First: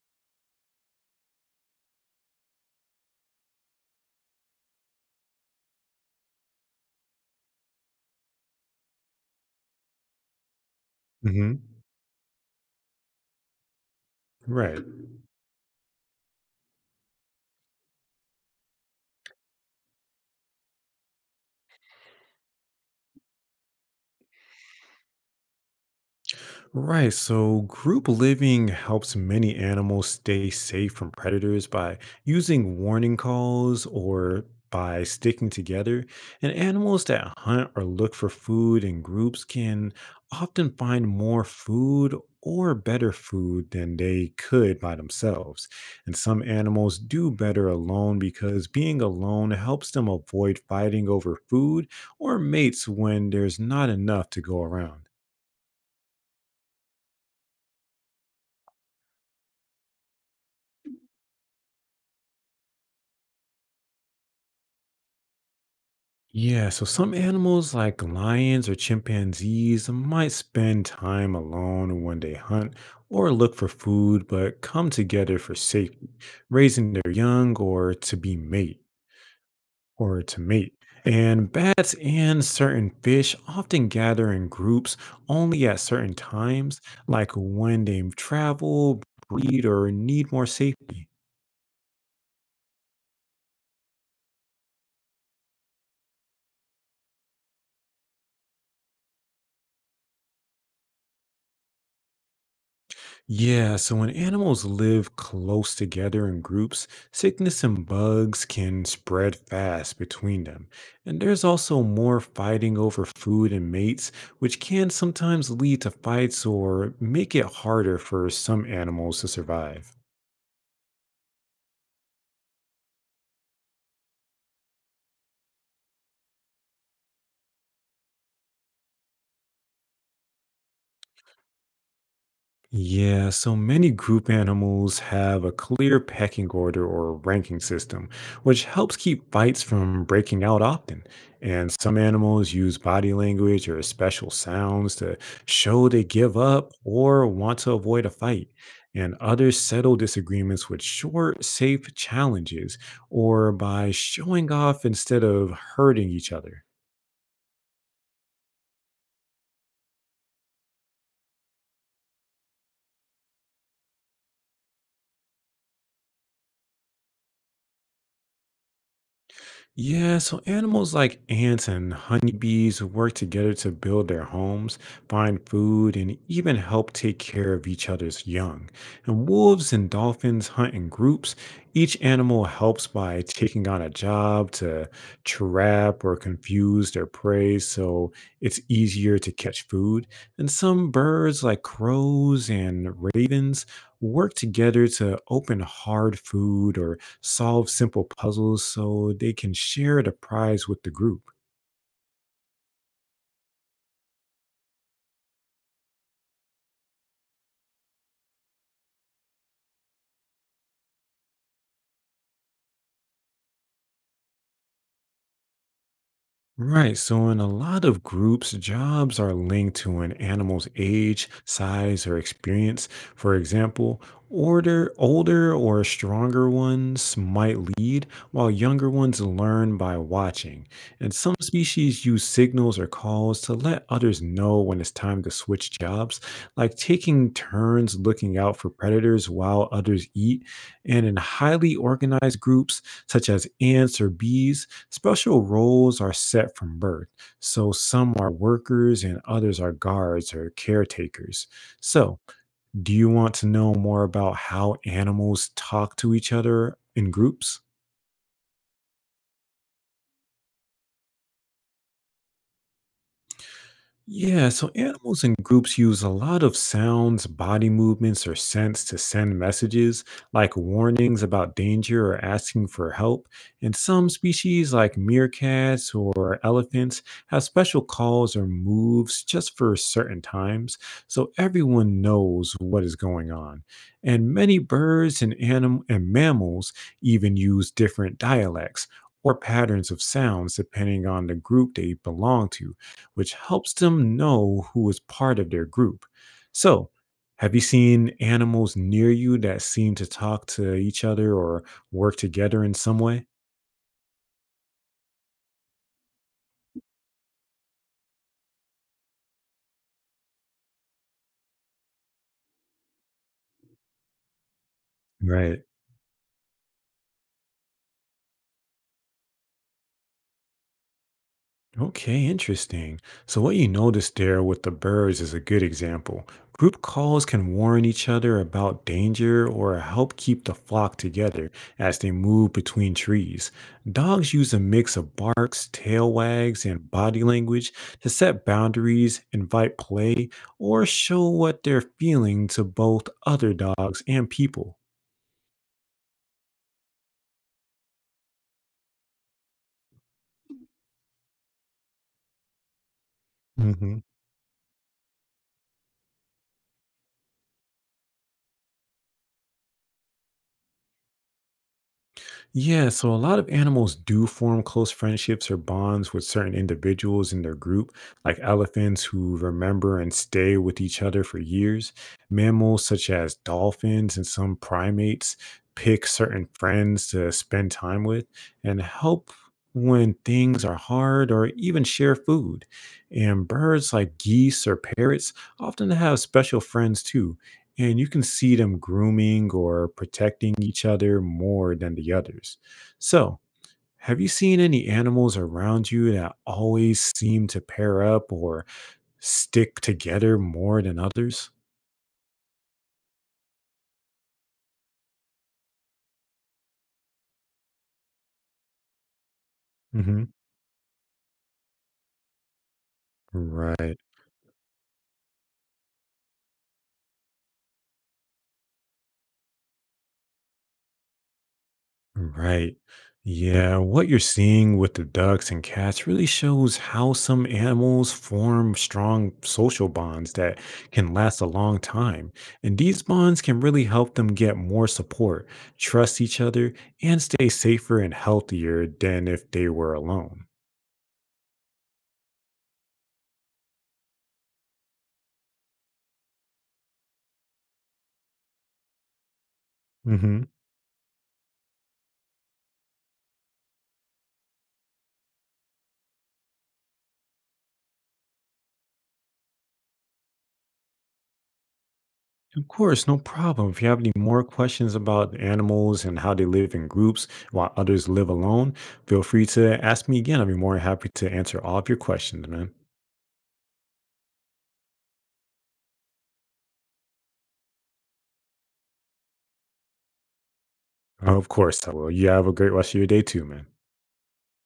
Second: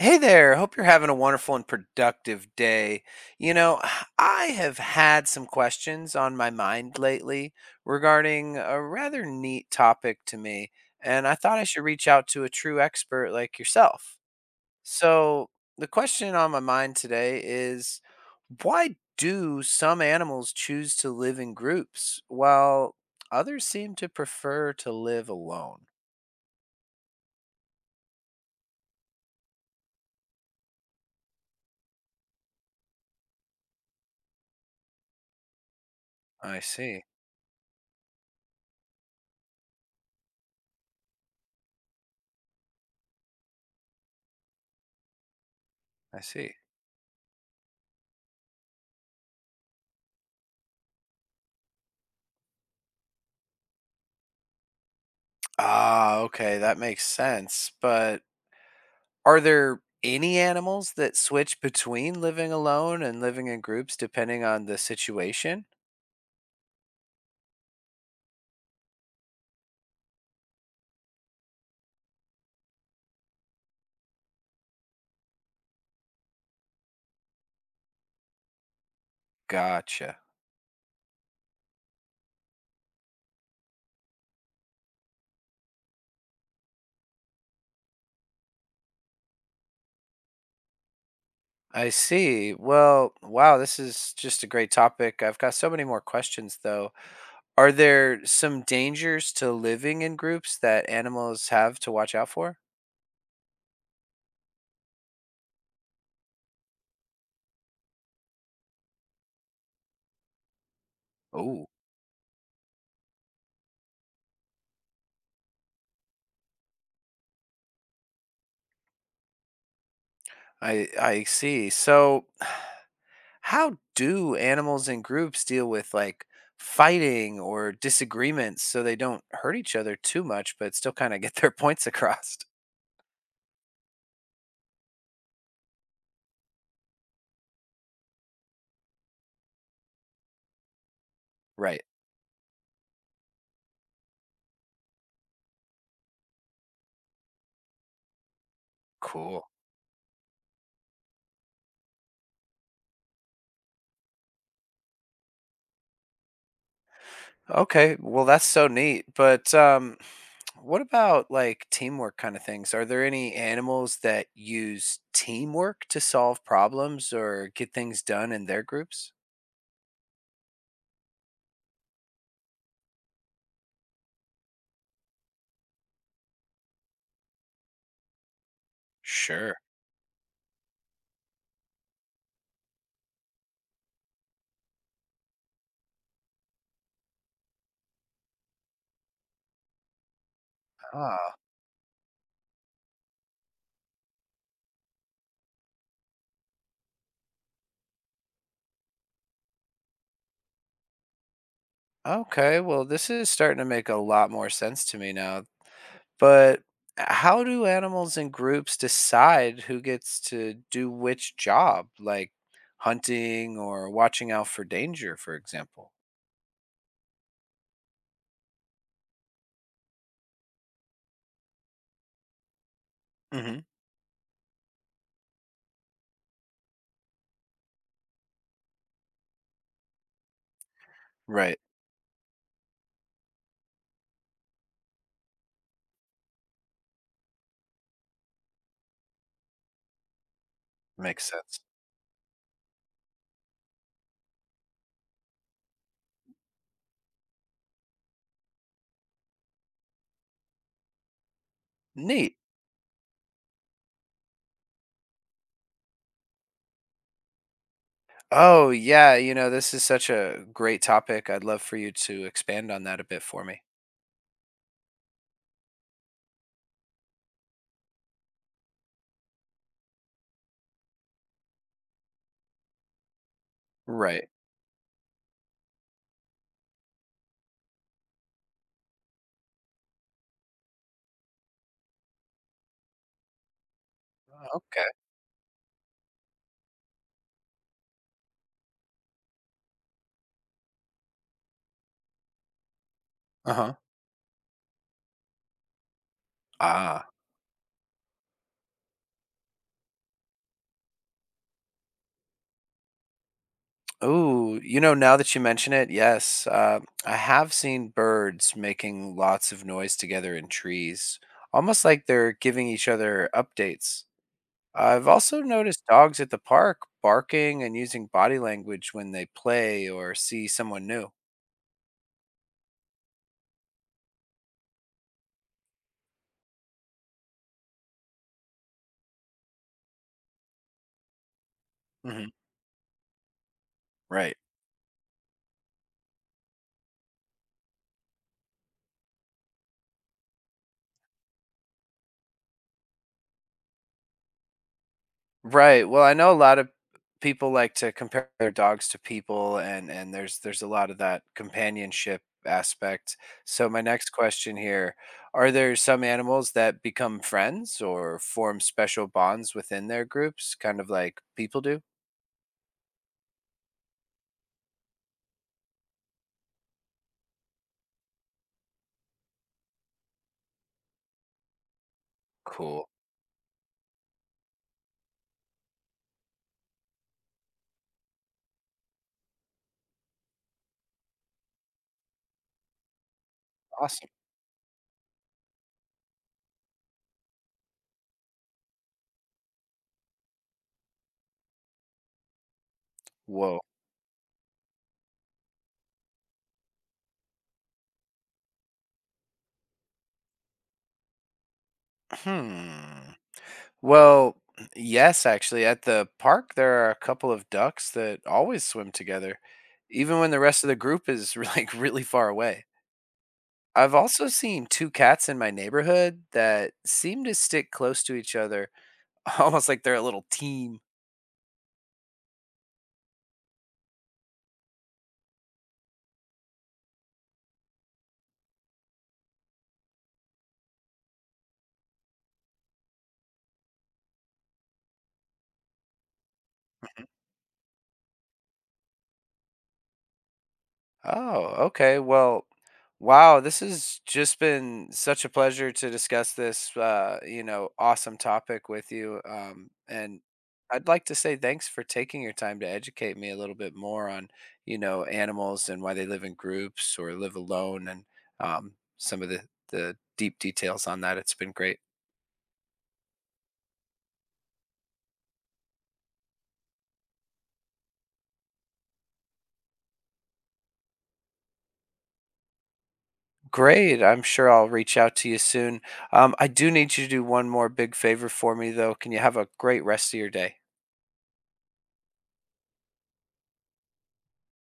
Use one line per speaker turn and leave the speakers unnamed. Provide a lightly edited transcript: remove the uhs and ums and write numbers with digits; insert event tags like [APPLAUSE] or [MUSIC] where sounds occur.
Hey there. Hope you're having a wonderful and productive day. You know, [SIGHS] I have had some questions on my mind lately regarding a rather neat topic to me, and I thought
Hmm.
I should reach out to a true expert like yourself.
Right.
So, the question on my mind today is why do some animals choose to live in groups while others seem to prefer to live alone?
Right. So group living helps many animals stay safe from predators by using warning calls or by sticking together. And
I see.
animals that hunt or look for food in groups can often find more food or better food than they could by themselves. And
I
some
see.
animals do better alone because being alone helps them avoid fighting over food or mates when there's not enough to go around.
Ah, okay, that makes sense. But are there any animals that switch between living alone and living in groups depending on the situation?
Yeah, so some animals like lions or chimpanzees might spend time alone when they hunt or look for food, but come together for safety, raising their young
Gotcha.
or to mate. And bats and certain fish often gather in groups only at certain times, like when they travel, breed, or need more safety.
I see. Well, wow, this is just a great topic. I've got so many more questions, though. Are there some dangers to living in groups that animals have to watch out for?
Yeah, so when animals live close together in groups, sickness and bugs can spread fast between them. And there's
Oh,
also more fighting over food and mates, which can sometimes lead to fights or make it harder for some animals to survive.
I see. So, how do animals and groups deal with like fighting or disagreements so they don't hurt each other too much, but still kind of get their [LAUGHS] points across?
Yeah, so many group animals have a clear pecking order or ranking system, which helps keep fights from breaking out often. And
Right.
some animals use body language or special sounds to show they give up or want to avoid a fight. And
Cool.
others settle disagreements with short, safe challenges or by showing off instead of hurting each other.
Okay. Well, that's so neat. But what about like teamwork kind of things? Are there any animals that use teamwork to solve problems or get things done in their groups?
Yeah, so animals like ants and honeybees work together to build their homes, find food, and even help take care of each other's young. And
Sure.
wolves and dolphins hunt in groups. Each animal helps by taking on a job to trap or confuse their prey so it's easier to catch food. And some
Ah,
birds, like crows and ravens, work together to open hard food or solve simple puzzles so they can share the prize with the group.
okay. Well, this is starting to make a lot more sense to me now. But how do animals and groups decide who gets to do which job, like hunting or watching out for danger, for example?
Right. So, in a lot of groups, jobs are linked to an animal's age, size, or experience. For
Hmm.
example, older or stronger ones might lead, while younger ones learn by watching. And some
Right.
species use signals or calls to let others know when it's time to switch jobs, like taking turns looking out for predators while others eat. And in
Makes sense.
highly organized groups, such as ants or bees, special roles are set from birth, so some are workers and others are guards or caretakers. So,
Neat.
do you want to know more about how animals talk to each other in groups?
Oh, yeah. You know, this is such a great topic. I'd love for you to expand on that a bit for me.
Yeah, so animals and groups use a lot of sounds, body movements, or scents to send messages, like warnings about danger or asking for help. And some
Right.
species, like meerkats or elephants, have special calls or moves just for certain times, so everyone knows what is going on. And many
Okay.
birds and mammals even use different dialects or patterns of sounds depending on the group they belong to, which
Uh
helps
huh.
them know who is part of their group. So,
Ah.
have you seen animals near you that seem to talk to each other or work together in some way?
Ooh, you know, now that you mention it, yes, I have seen birds making lots of noise together in trees, almost like they're giving each other updates. I've also
Right.
noticed dogs at the park barking and using body language when they play or see someone new.
Okay, interesting. So, what you noticed there with the birds is a good example. Group calls can warn each other about danger or help keep the flock together as they
Hmm.
move between trees. Dogs
Right.
use a mix of barks, tail wags, and body language to set boundaries, invite play, or show what they're feeling to both other dogs and people.
Right. Well, I know a lot of people like to compare their dogs to people and there's a lot of that companionship aspect. So my
Hmm.
next question here, are there some animals that become friends or form special bonds within their groups, kind of like people do?
Yeah, so a lot of animals do form close friendships or bonds with certain individuals in their group, like elephants who remember and stay with each other for years.
Cool.
Mammals such as dolphins and some primates pick certain friends to spend time with and help when things are hard or even share food. And birds
Awesome.
like geese or parrots often have special friends too, and you can see them grooming or protecting each other more than the others. So,
Whoa.
have you seen any animals around you that always seem to pair up or stick together more than others?
Hmm. Well, yes, actually, at the park there are a couple of ducks that always swim together, even
Hmm.
when the rest of the group is [LAUGHS] like really far away. I've
Right.
also seen 2 cats in my neighborhood that seem to stick close to each other, [LAUGHS] almost like they're a little team.
Right. Yeah, what you're seeing with the ducks and cats really shows how some animals form strong social bonds that can last a long time. And these bonds can really help them get more support, trust each other, and stay safer and healthier than if they were alone.
Oh, okay. Well, wow, this has just been such a pleasure to discuss this, you know, awesome topic with you. And
Hmm.
I'd like to say thanks for taking your time to educate me a little bit more on, you know, animals and why they live in groups or live alone and some of the deep details on that. It's been great.
Of course, no problem. If you have any more questions about animals and how they live in groups while others live alone, feel free to ask me again. I'll be more than happy to answer all of your questions, man.
Great. I'm sure I'll reach out to you soon. I do need you to do one more big favor for me, though. Can you have a great rest of your day?
Of course I will. You have a great rest of your day too, man.